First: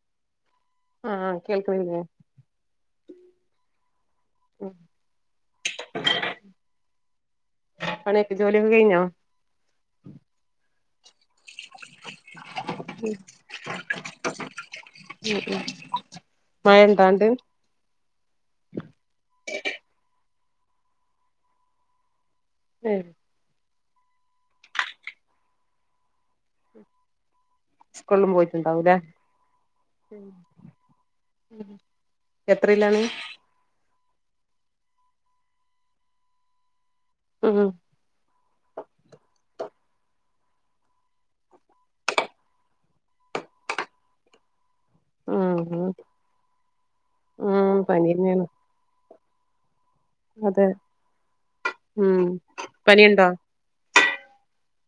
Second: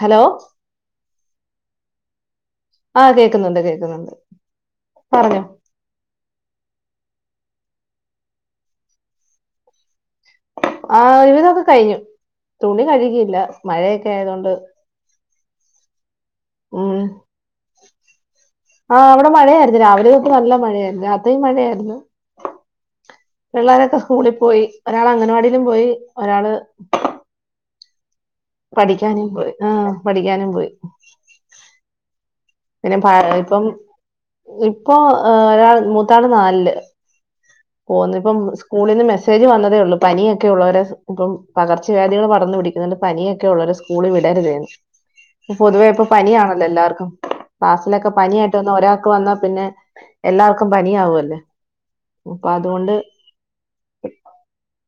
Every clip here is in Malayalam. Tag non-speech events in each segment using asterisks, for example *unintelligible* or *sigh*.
ഹലോ ആഹ് കേൾക്ക്‌ണില്ലേ ആഹ് കേൾക്ക്ന്ന്ണ്ട് കേക്ക്ന്ന്ണ്ട് ഉം പറഞ്ഞോ പണിയൊക്കെ ജോലിയോക്കെ കയിഞ്ഞോ ആ ഒരുവിധൊക്കെ കഴിഞ്ഞു തുണി കഴുകിയില്ല മഴയൊക്കെ ആയതൊണ്ട് മ്മ് മ്മ് മഴ ഇണ്ടോ ആണ്ട് ആഹ് ഇവിടെ മഴയായിര്ന്ന് രാവിലെ തൊട്ട് നല്ല മഴയായിര്ന്ന് രാത്രിയും മഴയായിരുന്നു ഉം പിള്ളേരൊക്കെ സ്കൂളി പോയി ഒരാൾ അംഗൻവാടിയിലും പോയി ഒരാള് സ്കൂൾ പോ പഠിക്കാനും പോയി ആ പഠിക്കാനും പോയി ഉം പിന്നെ പ ഇപ്പം ഇപ്പൊ ഒരാൾ മൂത്താള് നാല്ലില് ഉം ഓ ന്നിപ്പോ സ്കൂളിൽ നിന്ന് മെസ്സേജ് വന്നതേ ഉള്ളൂ പനിയൊക്കെ ഉള്ളവരെ ഇപ്പം പകർച്ചവ്യാധികൾ പടർന്ന് പിടി പനിയൊക്കെ ഉള്ളവരെ സ്കൂളിൽ വിടരുതെന്ന് ഉം പൊതുവെ ഉം ഇപ്പൊ പനിയാണല്ലോ എല്ലാർക്കും ഉം പനി ക്ലാസ്സിലൊക്കെ തന്നെയാണ് പനിയായിട്ട് വന്ന ഒരാ വന്നാ പിന്നെ അതെ എല്ലാർക്കും പനിയാവോല്ലേ അപ്പൊ അതോണ്ട് ഉ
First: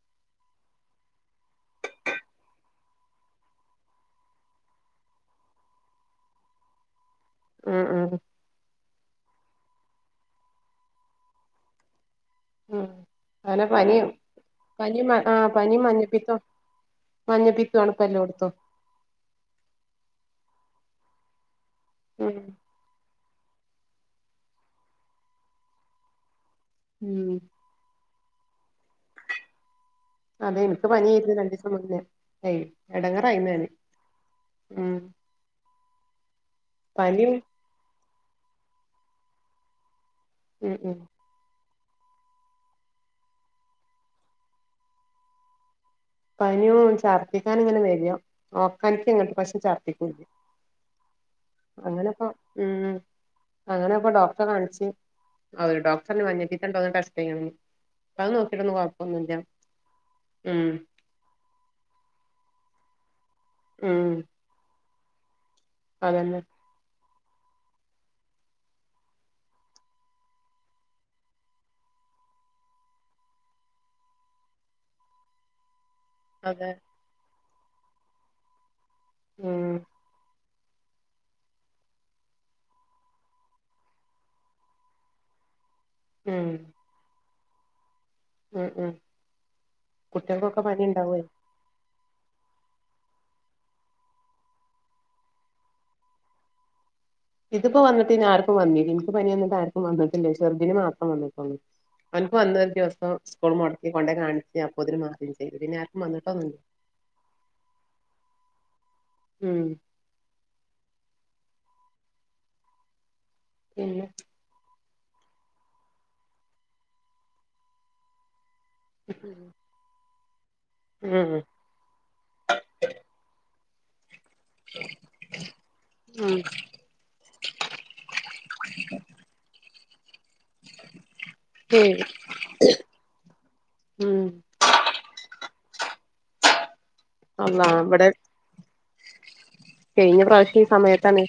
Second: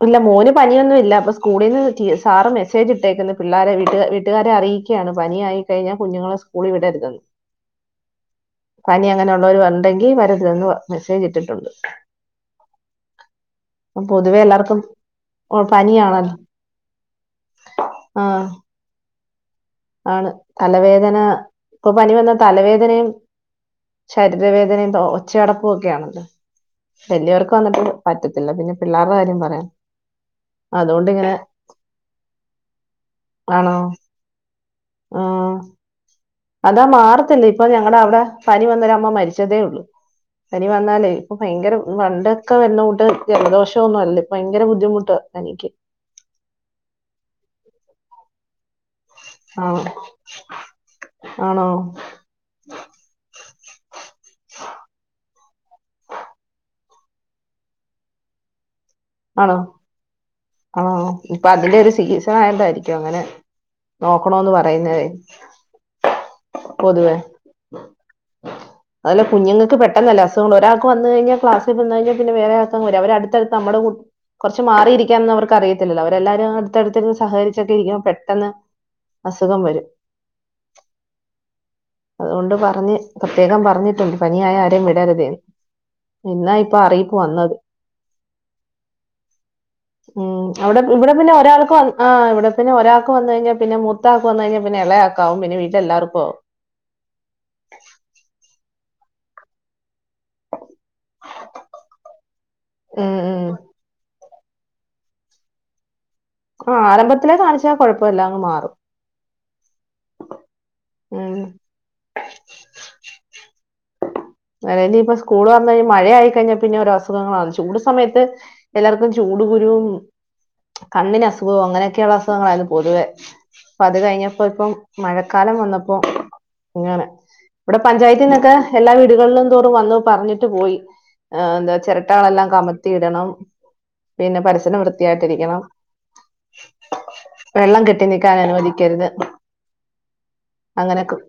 ഇല്ല മോന് പനിയൊന്നും ഇല്ല അപ്പൊ സ്കൂളിൽന്ന് സാറ് മെസ്സേജ് ഇട്ടേക്കന്ന് പിള്ളേരെ വീ വീട്ടുകാരെ അറിയി ക്കാണ് പനിയ ആയി കഴിഞ്ഞാ കുഞ്ഞുങ്ങളെ സ്കൂളി വിടരുതന്ന് ഉം ഉം പനി അങ്ങനെ ഉള്ളോരു ഉണ്ടെങ്കി വരര്തെന്ന് മെസ്സേജ് ഇട്ടിട്ടുണ്ട്. ഉം അങ്ങനെ അപ്പം പനിയും പൊതുവെ എല്ലാവർക്കും പനിയും ആ ഓ, പനിം പനിയാണല്ലോ മഞ്ഞപ്പിത്തോം മഞ്ഞപ്പീത്തോണ് ഇപ്പൊ ആ എല്ലോട്ത്തും ആണ് തലവേദന ഇപ്പൊ പനി വന്നാ ഉം തലവേ ദേനേം ശരീരവേദനേം ഒച്ചയടപ്പും ഒക്കെയാണല്ലോ. ഉം വലിയവർക്ക് വന്നിട്ട് പറ്റത്തില്ല പിന്നെ പിള്ളാര്ടെ കാര്യം പറയാ അതെ ഇനിക്ക് പനിയായിരുന്നു രണ്ടീസം മുന്നേ എടങ്ങറായിന്നു ഞാന് ആണോ ഉം ആഹ് അതാ പനിയും മാറത്തില്ലെ ഇപ്പൊ ഞങ്ങളെ അവിടെ പനി വന്നൊര അമ്മ മരിച്ചതേ ഒള്ളൂ പനി ഉം ഉം വന്നാലേ ഭയങ്കര വണ്ടൊക്കെ വരുന്നൊണ്ട് ജലദോഷം ഒന്നും അല്ലേ ഭയങ്കര ബുദ്ധിമുട്ട പനിക്ക് പനിയും ചർദിക്കാൻ ഇങ്ങനെ വര്യും ഓക്കാനിക്ക ഇങ്ങട്ട് പക്ഷെ ആണോ ചർദിക്കൂല്ല ആണോ അങ്ങനെപ്പ ഉം അങ്ങനെ ഇപ്പൊ ഡോക്ടറെ കാണിച്ച് അവ ഡോക്ടറ് പറഞ്ഞു മഞ്ഞപ്പിത്തം ഇണ്ടോ ടെസ്റ്റ്‌ റ്റെയണം അത് നോക്കിട്ടൊന്നും കൊഴ ആണോ ആഹ് ഇപ്പ അതിന്റെ ഒരു സീസൺ ആയണ്ടായിരിക്കും അങ്ങനെ ഉം നോക്കണോന്ന് പറയുന്നതേ അതന്നെ പൊതുവേ *inaudible* അല്ല കുഞ്ഞുങ്ങൾക്ക് പെട്ടെന്നല്ല അല്ലെ അസുഖം ഒരാൾക്ക് വന്ന് കഴിഞ്ഞാ ക്ലാസിൽ വന്ന് കഴിഞ്ഞാൽ പിന്നെ വേറെ ആൾക്ക വരും അവര് അടുത്ത് നമ്മ കൊർച്ച് മാറിയിരിക്കാന്ന് അവർക്ക് അറിയത്തില്ലോ അവരെല്ലാരും അതെ അടുത്തടുത്ത്ന്ന് സഹകരിച്ചൊക്കെ ഇരിക്കുമ്പ പെട്ടെന്ന് അസുഖം ഉം വരും അതുകൊണ്ട് പറഞ്ഞ് പ്രത്യേകം പറഞ്ഞിട്ടുണ്ട് പനിയായ ആരേം വിടരുതേ ഉം എന്നാ ഇപ്പൊ അറിയിപ്പ് വന്നത് ഉം ഉം ഉം കുട്ടികൾക്കൊക്കെ അവിടെ പനി ഇവിടെ ഉണ്ടാവേ പിന്നെ ഒരാൾക്ക് വന്ന ആഹ ഇവിടെ പിന്നെ ഒരാക്ക് വന്ന് കഴിഞ്ഞാ പിന്നെ മുത്താക്ക് വന്ന് കഴിഞ്ഞാ പിന്നെ എളായാക്കാവും പിന്നെ വീട്ടില്ലെല്ലാർക്കു ആവും ഇതിപ്പോ വന്നിട്ട് പിന്നെ ആർക്കും വന്നില്ല ഇൻക്ക് പനി വന്നിട്ടാർക്കും വന്ന്ട്ടില്ല ചെറുതിന്ന് മാ ത്രം വന്നിട്ടൊള്ളു അവൻക്ക് വന്നൊരു ദിവസം ഉം ഉം സ്കൂൾ മൊടക്കി കൊണ്ടെ കാണിച്ച് അപ്പോതിന് മാറിം ചെയ്തു പിന്നെ ആ ക്കും വന്നിട്ടൊന്നുല്ല ആഹ് ആരംഭത്തിലെ കാണിച്ചാ കൊഴപ്പമില്ല അങ്ങ് മാറും. ഉം ഉം പിന്നെ അതായിനി ഇപ്പൊ സ്കൂള് തൊർന്ന് കഴിഞ്ഞാൽ മഴയ ആയി കഴിഞ്ഞാൽ പിന്നെ ഒരോ അസുഖങ്ങളാണ് ചൂട് സമയത്ത് എല്ലർക്കും ചൂട് ഉം കുരുവും കണ്ണിന് ഉം അസുഖവും അങ്ങനെയൊക്കെയുള്ള അസുഖങ്ങളായിരുന്നു പൊതുവെ ഇപ്പ അത് കഴിഞ്ഞപ്പോ ഇപ്പം മഴക്കാലം വന്നപ്പോ ഉം അങ്ങനെ ഇവിടെ പഞ്ചായത്തിന്നൊക്കെ എല്ലാ വീടുകളിലും തോറും വന്ന് പറഞ്ഞി ട്ട് പോയി എന്താ ശരി ചെരട്ടകളെല്ലാം കമ ത്തിയിടണം ഉം പിന്നെ പരിസരം വൃത്തിയായിട്ടിരിക്കണം അള്ളാ വെള്ളം കെട്ടി ഇവിടെ നിൽക്കാൻ അനുവദിക്കരുത് കഴിഞ്ഞ പ്രാവിശ്യം ഈ അങ്ങനെയൊക്കെ സമയത്താണ്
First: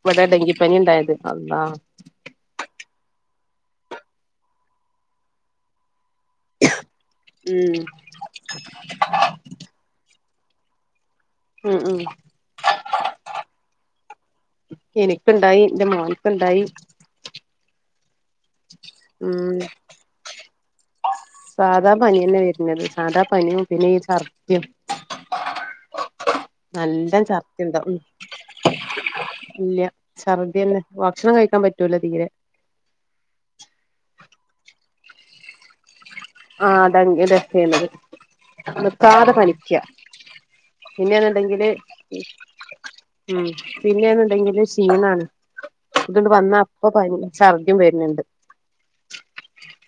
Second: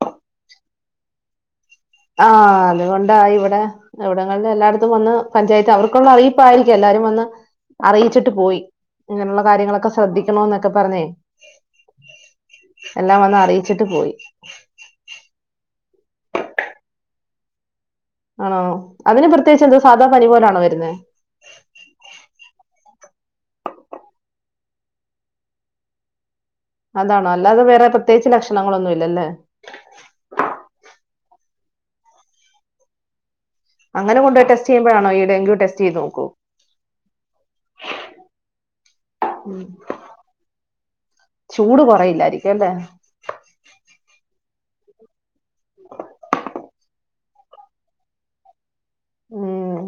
ഇവടെ ഡെങ്കിപനി ഇണ്ടായത് അള്ളാഹ് ആഹ് അതുകൊണ്ടാ ഇവടെ ഇവിടങ്ങളിൽ എല്ലായിടത്തും വന്ന് പഞ്ചായത്ത് അവർക്കുള്ള അറിയിപ്പായിരിക്കും എല്ലാരും വന്ന് ഉം അറിയിച്ചിട്ട് പോയി. ഇങ്ങനുള്ള കാര്യങ്ങളൊക്കെ ശ്രദ്ധിക്കണോന്നൊക്കെ പറഞ്ഞ് ഉം ഉം എല്ലാം വന്ന് അറിയിച്ചിട്ട് പോയി. എനിക്ക് ഇണ്ടായി. ഇന്റെ മോൻക്ക്ണ്ടായി. ആണോ. അതിന് ഉം പ്രത്യേകിച്ച് എന്താ സാധാ പനി പോലാണോ വരുന്നെ. സാധാ പന്യന്നെ വരുന്നത്. സാധാ പനിയും പിന്നെ ഈ ചർദി നല്ല അതാണോ അല്ലാതെ വേറെ ചർത്തിണ്ടാകും ഉം പ്രത്യേകിച്ച് ലക്ഷണങ്ങളൊന്നും ഇല്ലല്ലേ ഇല്ല ഛർദ്ദ്യന്നെ. ഭക്ഷണം കഴിക്കാൻ പറ്റൂല തീരെ. അങ്ങനെ കൊണ്ട് ടെസ്റ്റ് ചെയുമ്പയാണൊ ഈ ഡെങ്കു ടെസ്റ്റ് ചെയ്തു. ആഹ് അതങ്കി ടെസ്റ്റ്‌ ചെയുന്നത്. നിർത്താതെ പനിക്ക്യ പിന്നേന്ന്ണ്ടെങ്കില് ചൂട് കുറയില്ലായിരിക്കും അല്ലേ ഉം പിന്നേന്ന്ണ്ടെങ്കില് ക്ഷീണാണ്. ഇതുകൊണ്ട് വന്ന അപ്പം പനി ഛർദിം വര്ന്ന്ണ്ട്. ഉം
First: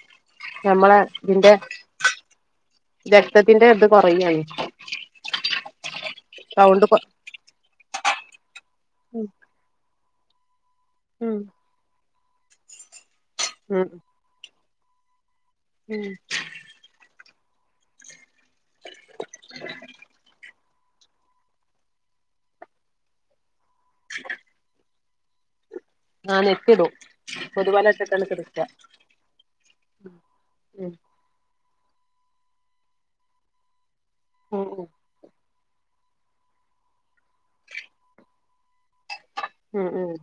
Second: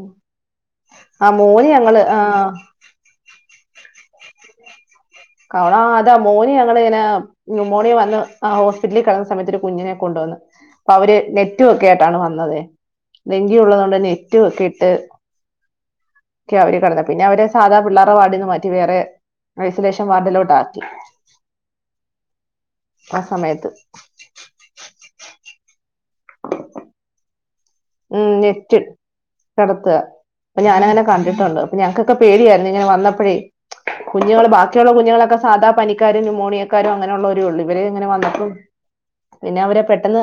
ആ ഇതിന്റെ മോന് ഞങ്ങൾ ആഹ്. രക്തത്തിന്റെ ഇത് കൊറയാണ്. കവറാ ഇതാ മോൻ ഞങ്ങള് സൗണ്ട് കൊ ഇങ്ങനെ നിമോണിയ വന്ന് ആ ഹോസ്പിറ്റ്ലി കെട്ന്ന സമയത്ത് ഒരു കുഞ്ഞിനെ കൊണ്ടോന്നെ. അപ്പം അവര് ഉം നെറ്റ് കേട്ടാണ് വന്നത്. ലെങ്കിയുള്ള ഉം തോണ്ടെന്നെ റ്റു കിട്ട് ഉം ക്കെ അവര് കടന്നെ. പിന്നെ അവരെ സാധാ പിള്ളേറെ വാർഡിന്ന് മാറ്റി വേറെ ഐസൊലേഷൻ അതിലോട്ട് ആക്കി. ആ സമയത്ത്. ആ നെറ്റ് ഇടും. കൊതുവല ഉം നെറ്റ് കടത്ത. അപ്പ ഉം ഞാനങ്ങനെ കണ്ട കണ്ടിട്ടുണ്ട്. അപ്പൊ ഞങ്ക്കൊക്കെ പേര് വര്നം. ഇങ്ങനെ വന്നപ്പഴെ കുഞ്ഞുങ്ങൾ ഉം ബാക്കിയുള്ള കുഞ്ഞുങ്ങളൊക്കെ സാധാ പനിക്കാരും ന്യൂമോണിയക്കാരും അങ്ങനെ ഉള്ളോരോ ഒള്ളു. ഇവര് ഇങ്ങനെ വന്നപ്പം പിന്നെ അവരെ ഉം ഉം ഉം പെട്ടെന്ന്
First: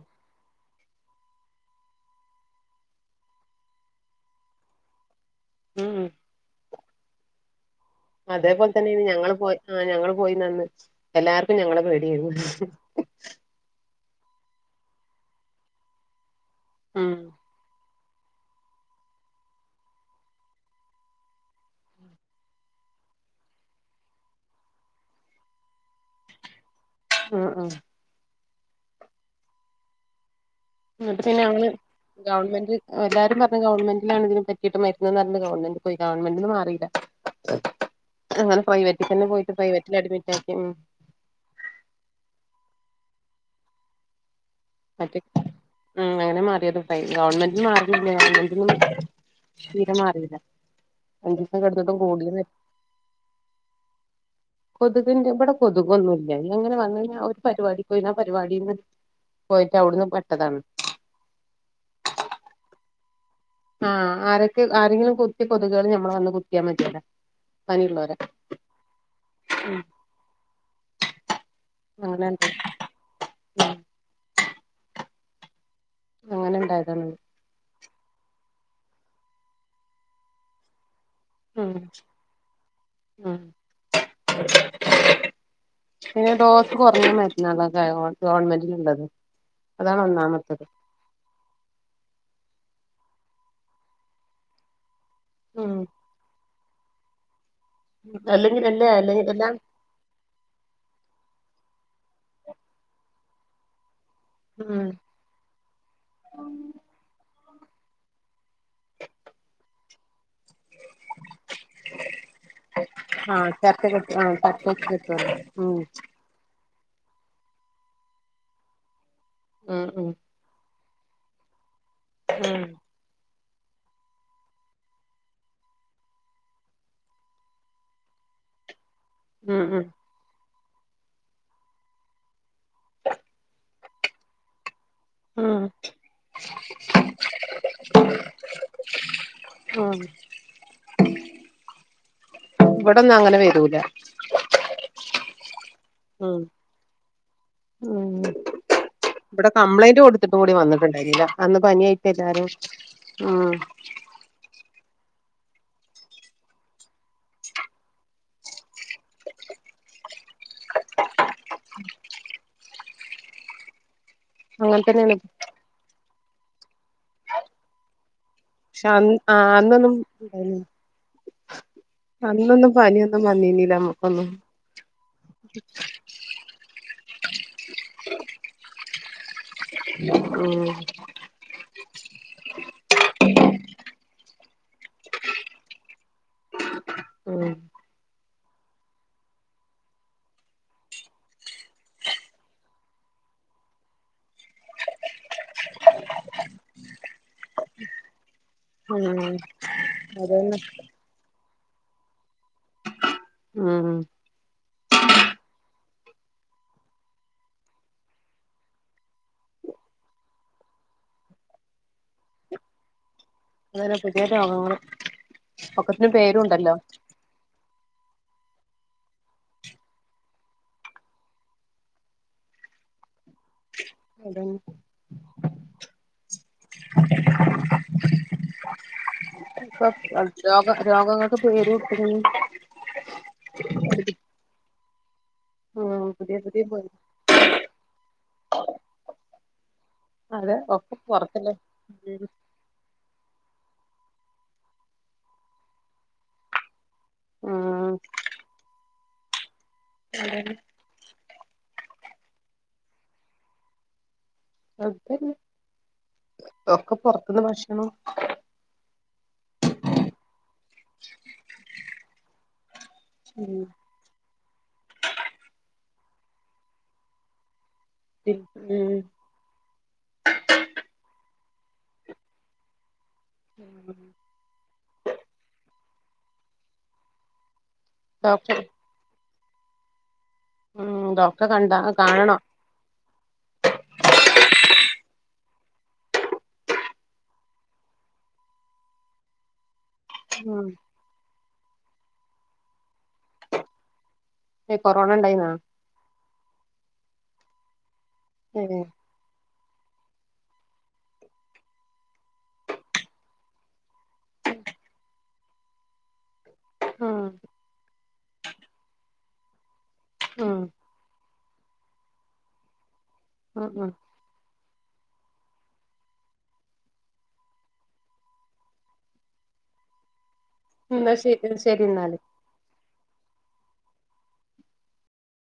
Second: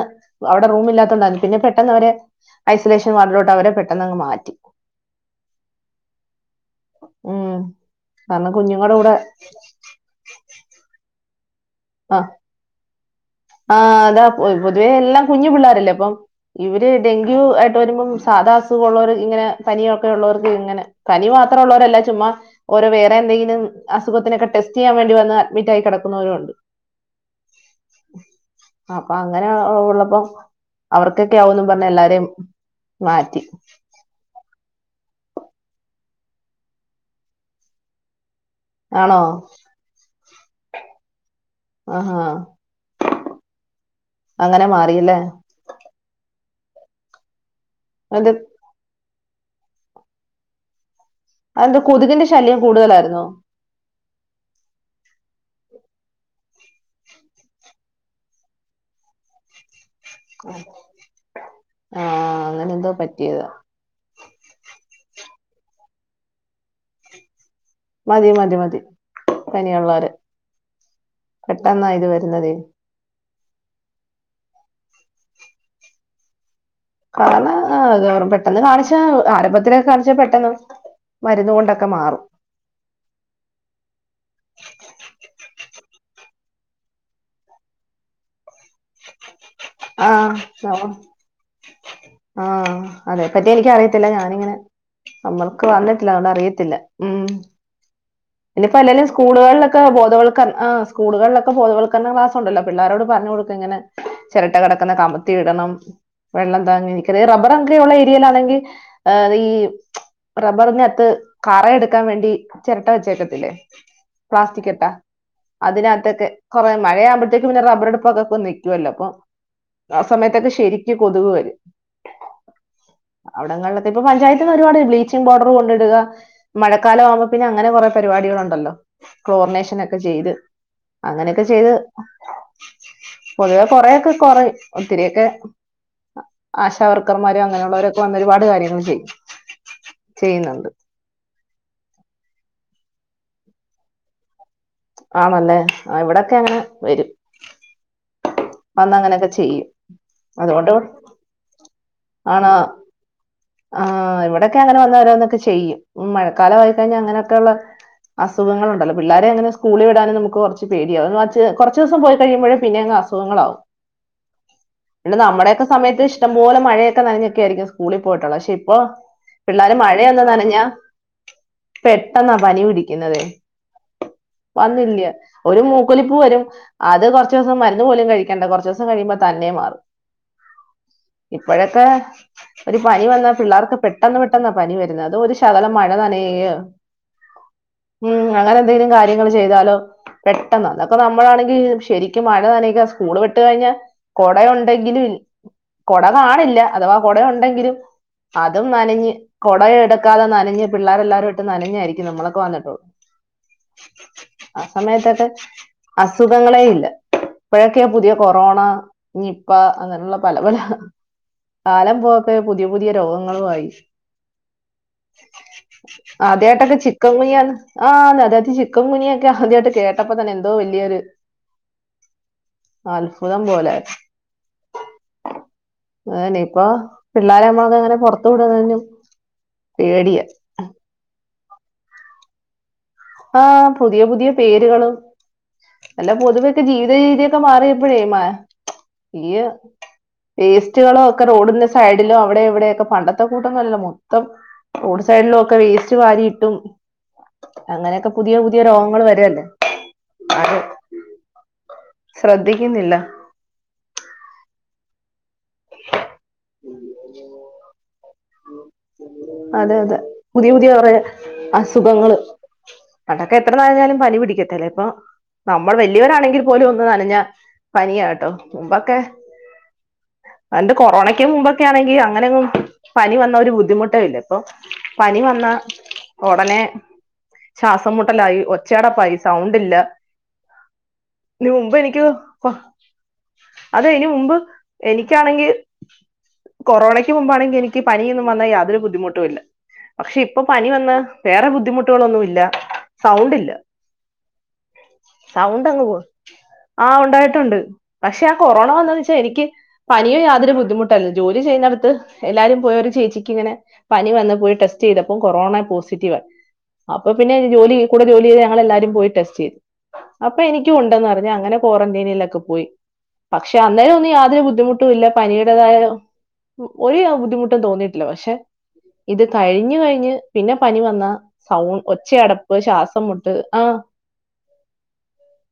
അവിടെ റൂമില്ലാത്തോണ്ടാണ്. പിന്നെ പെട്ടെന്ന് അവരെ ഐസൊലേഷൻ വാർഡിലോട്ട് അവരെ പെട്ടെന്നങ്ങ് മാറ്റി. ഉം ഉം കാരണം കുഞ്ഞുങ്ങളുടെ അതേപോലെത്തന്നേണ്. കൂടെ ഞങ്ങള് പോയി ആ ഞങ്ങള് പോയിന്നന്ന്. എല്ലാർക്കും ഞങ്ങളെ പേടിയേരുന്ന്. ആഹ് അതാ പൊതുവെ എല്ലാം കുഞ്ഞി പിള്ളേരല്ലെ അപ്പം. ഇവര് ഉം ഡെങ്ക്യു ആയിട്ട് വരുമ്പം സാധാ അസുഖള്ളോർ ഇങ്ങനെ. പനിയൊക്കെ ഉള്ളോർക്ക് ഇങ്ങനെ. പനി മാത്രം ഉള്ളോരല്ല ചുമ്മാ ഓരോ വേറെ എന്തെങ്കിലും അസുഖത്തിനൊക്കെ ടെസ്റ്റെയ്യാൻ വേണ്ടി വന്ന് അഡ്മിറ്റായി കെടക്കുന്നവരും ഉണ്ട്. അഹ് ആഹ്. അപ്പം അങ്ങനെ ഓ ഉള്ളപ്പം. ഇന്നട്ട് അവർക്കൊക്കെ പിന്നെ ആവുമെന്നും അന്ന് പറഞ്ഞ് എല്ലാരെയും ഗവൺമെന്റ് എല്ലാരും മാറ്റി പറഞ് ഗവൺമെന്റിലാണ് ഇതിന് പ കിട്ടും മരുന്ന്ന്ന് പറഞ്ഞ് ഗവൺമെന്റ് പോയി. ഗവൺമെന്റ് ന്ന് മാറീല്ല അങ്ങനെ ആണോ പ്രൈവറ്റിൽത്തന്നെ പോയിട്ട് പ്രൈവറ്റില് അഡ്മിറ്റ് ആക്കി ഉം. ആഹാ അങ്ങനെ മാ മറ്റെ ഹ് അങ്ങനെ മാറിയത് ഫൈൻ ഗവൺമെന്റ് ന്ന് അത് മാറീല്ല. തീരെ മാറീല്ല. അഞ്ചീസം അതെന്താ കെട്ന്നിട്ടും കൊതുകിന്റെ കൂടിന്ന് ശല്യം കൂടുതലായിരുന്നോ? കൊതുകിന്റെ ഇബെടെ കൊതുകൊന്നുല്ല. ഇഞ്ഞ് അങ്ങനെ വന്നയിഞ്ഞാ ഒരു പരിപാടിക്ക് പോയിന് ആ പരിപാടീന്ന് പോയിട്ട് അവ്ട്ന്ന് പെട്ടതാണ്. ആഹ് അങ്ങനെ എന്തോ പറ്റിയതാ ആഹ് ആരൊക്കെ ആരെങ്കിലും കുത്തിയ കൊതുകുകള് ഞമ്മളെ വന്ന് കുത്തിയാ മതിയോലെ മതി മതി മതി പനിയുള്ളവരെ പെട്ടെന്നാ ഇത് അങ്ങനെ വരുന്നതേ ഉം അങ്ങനെ ഇണ്ടായതാണ് കാരണം ഗവർ പെട്ടെന്ന് കാണിച്ച ആരംഭത്തിലൊക്കെ കാണിച്ചാ പെട്ടെന്ന് ഉം മരുന്നുകൊണ്ടൊക്കെ മാറും ഉം പിന്നെ ഡോസ് കുറഞ്ഞ മരുന്നകളൊക്കെണ് ഗവൺമെന്റിൽ ഇള്ളത് ആഹ് ആവോ ആഹ് അതെ പറ്റി എനിക്കറിയത്തില്ല ഞാനിങ്ങനെ നമ്മൾക്ക് ഉം വന്നിട്ടില്ല അഓണ്ട് അറിയത്തില്ല ഉം അല്ലെങ്കിൽ ഇനിപ്പോ അല്ലേ എല്ലലും അല്ലെങ്കി എല്ലാം സ്കൂളുകളിലൊ ക്കെ ബോധവൽക അഹ് സ്കൂളുകളിലൊക്കെ ബോധവൽക്കരണ ക്ലാസ് ഉണ്ടല്ലോ പിള്ളോരോട് പറഞ്ഞ് കൊടുക്ക് ഇങ്ങനെ ചിരട്ട ഉം കിടക്കുന്ന കമത്തിയിടണം വെള്ളം താങ്ങി നിക്കറ റബ്ബർ അങ്ങനെയുള്ള ഏരിയയിലാണെങ്കി ഏഹ് അത് ഈ റബ്ബറിനകത്ത് കറയെടുക്കാൻ വേണ്ടി ചിരട്ട ആഹ് വെച്ചേക്കത്തില്ലേ ചർക്ക കെട്ടി ആഹ് ചർക്ക വെച്ച് പ്ലാസ്റ്റിക്കെട്ടാ കെട്ടുവല്ലോ ഉം അതിനകത്തൊക്കെ കൊറെ മഴയാമ്പോത്തേക്ക് പിന്നെ റബറെടുപ്പൊക്കെ ഇപ്പം നിക്കുവല്ലോ പ്പൊ ഉം ആ ഉം സമയത്തൊക്കെ ശെരിക്ക് കൊതുക് വരും ഉം അവിടെങ്ങളിലത്തെ ഇപ്പ പഞ്ചായത്തിന്ന് ഒരുപാട് ബ്ലീച്ചിംങ് പൗഡറ് കൊണ്ടിടുക മഴക്കാലം ആവുമ്പോ പിന്നെ അങ്ങനെ കൊറെ പരിപാടികളുണ്ടല്ലോ ഉം ക്ലോറിനേഷനൊക്കെ ചെയ്ത് അങ്ങനെയൊക്കെ ചെയ്ത് പൊതുവെ കൊറേക്കെ കൊറയു ഒത്തിരിയൊക്കെ ഉം ഉം ആശാവർക്കർമാരും അങ്ങനെയുള്ളവരൊക്കെ വന്ന് ഒരുപാട് കാര്യങ്ങൾ ചെയും ഉം ചെയ്യുന്നുണ്ട് ഇവിടൊന്നും അങ്ങനെ വരൂല ആണല്ലേ ആഹ് ഇവിടൊക്കെ അങ്ങനെ വരും ഉം വന്ന് അങ്ങനെയൊക്കെ ഇവിടെ ചെയ്യും കംപ്ലൈന്റ് കൊടുത്തിട്ടും കൂടി അതുകൊണ്ട് വന്നിട്ടുണ്ടായിരില്ല അന്ന് പനിയായിട്ട് എല്ലാരും ഉം ആഹ് ഇവിടെയൊക്കെ അങ്ങനെ വന്നവരോന്നൊക്കെ ചെയ്യും മഴക്കാലംമായിക്കഴിഞ്ഞാൽ അങ്ങനെയൊക്കെള്ള അസുഖങ്ങളുണ്ടല്ലോ പിള്ളാരെ അങ്ങനെ സ്കൂളി വിടാനും നമുക്ക് കുറച്ച് പേടിയാവും *unintelligible* കൊർച്ചോസം പോയി കഴിയ്മ്പഴും പിന്നെ അസുഖങ്ങളാവും അങ്ങനെ പിന്നെ തന്നെയാണ് നമ്മുടെക്കെ സമയത്ത് ഇഷ്ടം പോലെ മഴയൊക്കെ നനഞ്ഞൊക്കെ ആയിരിക്കും സ്കൂളി പോയിട്ടുള്ളത് പക്ഷെ ഇപ്പൊ അന്ന് ആ പിള്ളേർ അന്നൊന്നും മഴയൊന്നും നനഞ്ഞ പെട്ടെന്ന പനി അന്നൊന്നും പിടിക്കുന്നത് പനിയൊന്നും വന്നീന്നില്ല നമ്മുക്കൊന്നും വന്നില്ല ഒരു മൂക്കൊലി പ്പ് വരും അത് കൊർച്ചോസം മരുന്ന് പോലും കഴിക്കേണ്ട കൊർചോസം കഴിയുമ്പോ തന്നെ മാറും ഉം ഇപ്പഴത്തെ ഒരു പനി വന്നാ പിള്ളേർക്ക് പെട്ടെന്ന് പെട്ടെന്നാ പനി വരുന്നത് അത് ഒരു ശകലം മഴ നനയു കയോ ഉം ഉം അങ്ങനെ എന്തെങ്കിലും കാര്യങ്ങൾ ചെയ്താലോ പെട്ടെന്ന് അന്നൊക്കെ നമ്മളാണെങ്കി ശരിക്കും മഴ നനയ്ക സ്കൂള് വിട്ട് കഴിഞ്ഞാ കുട ഉണ്ടെങ്കിലും കൊട കാണില്ല അഥവാ കൊടയു *unintelligible* അതും നനഞ്ഞ് ഉം കൊട എടുക്കാതെ അതന്നെ നനഞ്ഞ് പിള്ളേരെല്ലാരു ട്ട് നനഞ്ഞായിരിക്കും നമ്മളൊക്കെ വന്നിട്ടുള്ളൂ ഉം ആ സമയത്തൊക്കെ അസുഖങ്ങളേ ഇല്ല ഇപ്പഴൊക്കെയ പുതിയ കൊറോണ നിപ്പ അങ്ങനെയുള്ള പല പല കാലം പോ ക്കെ പുതിയ പുതിയ രോഗങ്ങളു ആയി അതനെ പുതിയ രോഗങ്ങൾ ഒക്കത്തിന് പേരുണ്ടല്ലോ ആദ്യമായിട്ടൊക്കെ ചിക്കൻ ഗുനിയ ആ അതത് ചിക്കൻഗുനിയൊക്കെ ആദ്യമായിട്ട് കേട്ടപ്പോ തെ എന്തോ വലിയൊരു അത്ഭുതം പോലെ അതന്നെ അതന്നെ ഇപ്പൊ പിള്ളേരെ നമ്മക്ക് അങ്ങനെ പുറത്തു വിടുന്നതിനും ഇപ്പൊ പേടിയാ രോഗ രോഗങ്ങൾക്ക് പേര്ട്ടുന്നു ആഹ് പുതിയ പുതിയ പേരുകളും ഉം നല്ല പുതിയ പൊതുവെക്കെ പുതിയ പേര് ജീവിത രീതിയൊക്കെ മാറിയപ്പോഴേ മാ ഈ അതെ വേസ്റ്റുകളോ ഒക്കെ പൊറത്തല്ലേ റോഡിന്റെ സൈഡിലോ അവിടെ ഇവിടെക്കെ പണ്ട കൂട്ടന്നല്ല മൊത്തം റോഡ് സൈഡിലും ഒക്കെ വേസ്റ്റ് വരിയിട്ടും ഉം അങ്ങനെയൊക്കെ പുതിയ പുതിയ രോഗങ്ങൾ വരല്ലേ അതെ ശ്രദ്ധിക്കുന്നില്ല അതന്നെ ഒക്കെ പുറത്തുന്ന് ഭക്ഷണ അതെ അതെ പുതിയ പുതിയ അസുഖങ്ങള് പണ്ടൊക്കെ എത്ര ഉം നനഞ്ഞാലും പനി പിടിക്കത്തല്ലേ ഇപ്പൊ നമ്മൾ വലിയവരാണെങ്കിൽ പോലും ഒന്ന് നനഞ്ഞ പനിയ കേട്ടോ പി ഉം മുമ്പൊക്കെ പണ്ട് കൊറോണയ്ക്ക് മുമ്പൊക്കെ ആണെങ്കി അങ്ങനെയങ്ങും പനി വന്ന ഒരു ബുദ്ധിമുട്ട ഇല്ല പ്പോ പനി വന്ന ഉടനെ ശ്വാസം മുട്ടലായി ഡോക്ടർ ഒച്ചടപ്പായി സൗണ്ടല്ല ഉം ഡോക്ടറെ ഇതിന് മുമ്പ് കണ്ടാ എനിക്ക് കാണണം അത് അയ്ന് മുമ്പ് എനിക്കാണെങ്കിൽ കൊറോണക്ക് മുമ്പാണെങ്കിൽ എനിക്ക് പനിയൊന്നും വന്നാൽ യാതൊരു ബുദ്ധിമുട്ടും ഇല്ല പക്ഷെ ഇപ്പൊ ഉം പനി വന്ന് വേറെ ബുദ്ധിമുട്ടുകളൊന്നുമില്ല സൗണ്ടില്ല ഏ കൊറോണ ഇണ്ടായിന്നാ സൗണ്ട് അങ്ങ് പോ ആഹ ഉണ്ടായിട്ടുണ്ട് പക്ഷേ ആഹ് ഏ കൊറോണ വന്ന പക്ഷെ എനിക്ക് പനിയും യാതൊരുദ്ധിമുട്ടായി ജോലി ചെയ്യുന്നടുത്ത് എല്ലാരും പോയര് ചേച്ചിക്ക് ഇങ്ങനെ പനി വന്നു പോയി ടെസ്റ്റ് ചെയ്തപ്പോ കൊറോണ പോസിറ്റീവ് ആ അപ്പൊ ഉം പിന്നെ ജോലി കൂടെ ജോലി ചെയ്ത് ഞങ്ങൾ എല്ലാരും പോയി ടെസ്റ്റ് ചെയ്തു അപ്പൊ ഉം എനിക്കും ഉണ്ടെന്ന് അറിഞ്ഞ അങ്ങനെ ക്വാറന്റൈനിലൊക്കെ പോയി പക്ഷേ ഉം ഉം അന്നേരം യാതൊരു ബുദ്ധിമുട്ട് ല്ല പനിയുടതായ ഒരു ബുദ്ധിമുട്ട് തോന്നിയിട്ടില്ല പക്ഷെ ഇത് കഴിഞ്ഞു കഴിഞ്ഞ് പിന്നെ പനി വന്ന എന്നാ ശരി സൗണ്ട് ശരി എന്നാല് ഒച്ചട ഇപ്പൊ ശ്വാസം മുട്ട് ആഹ്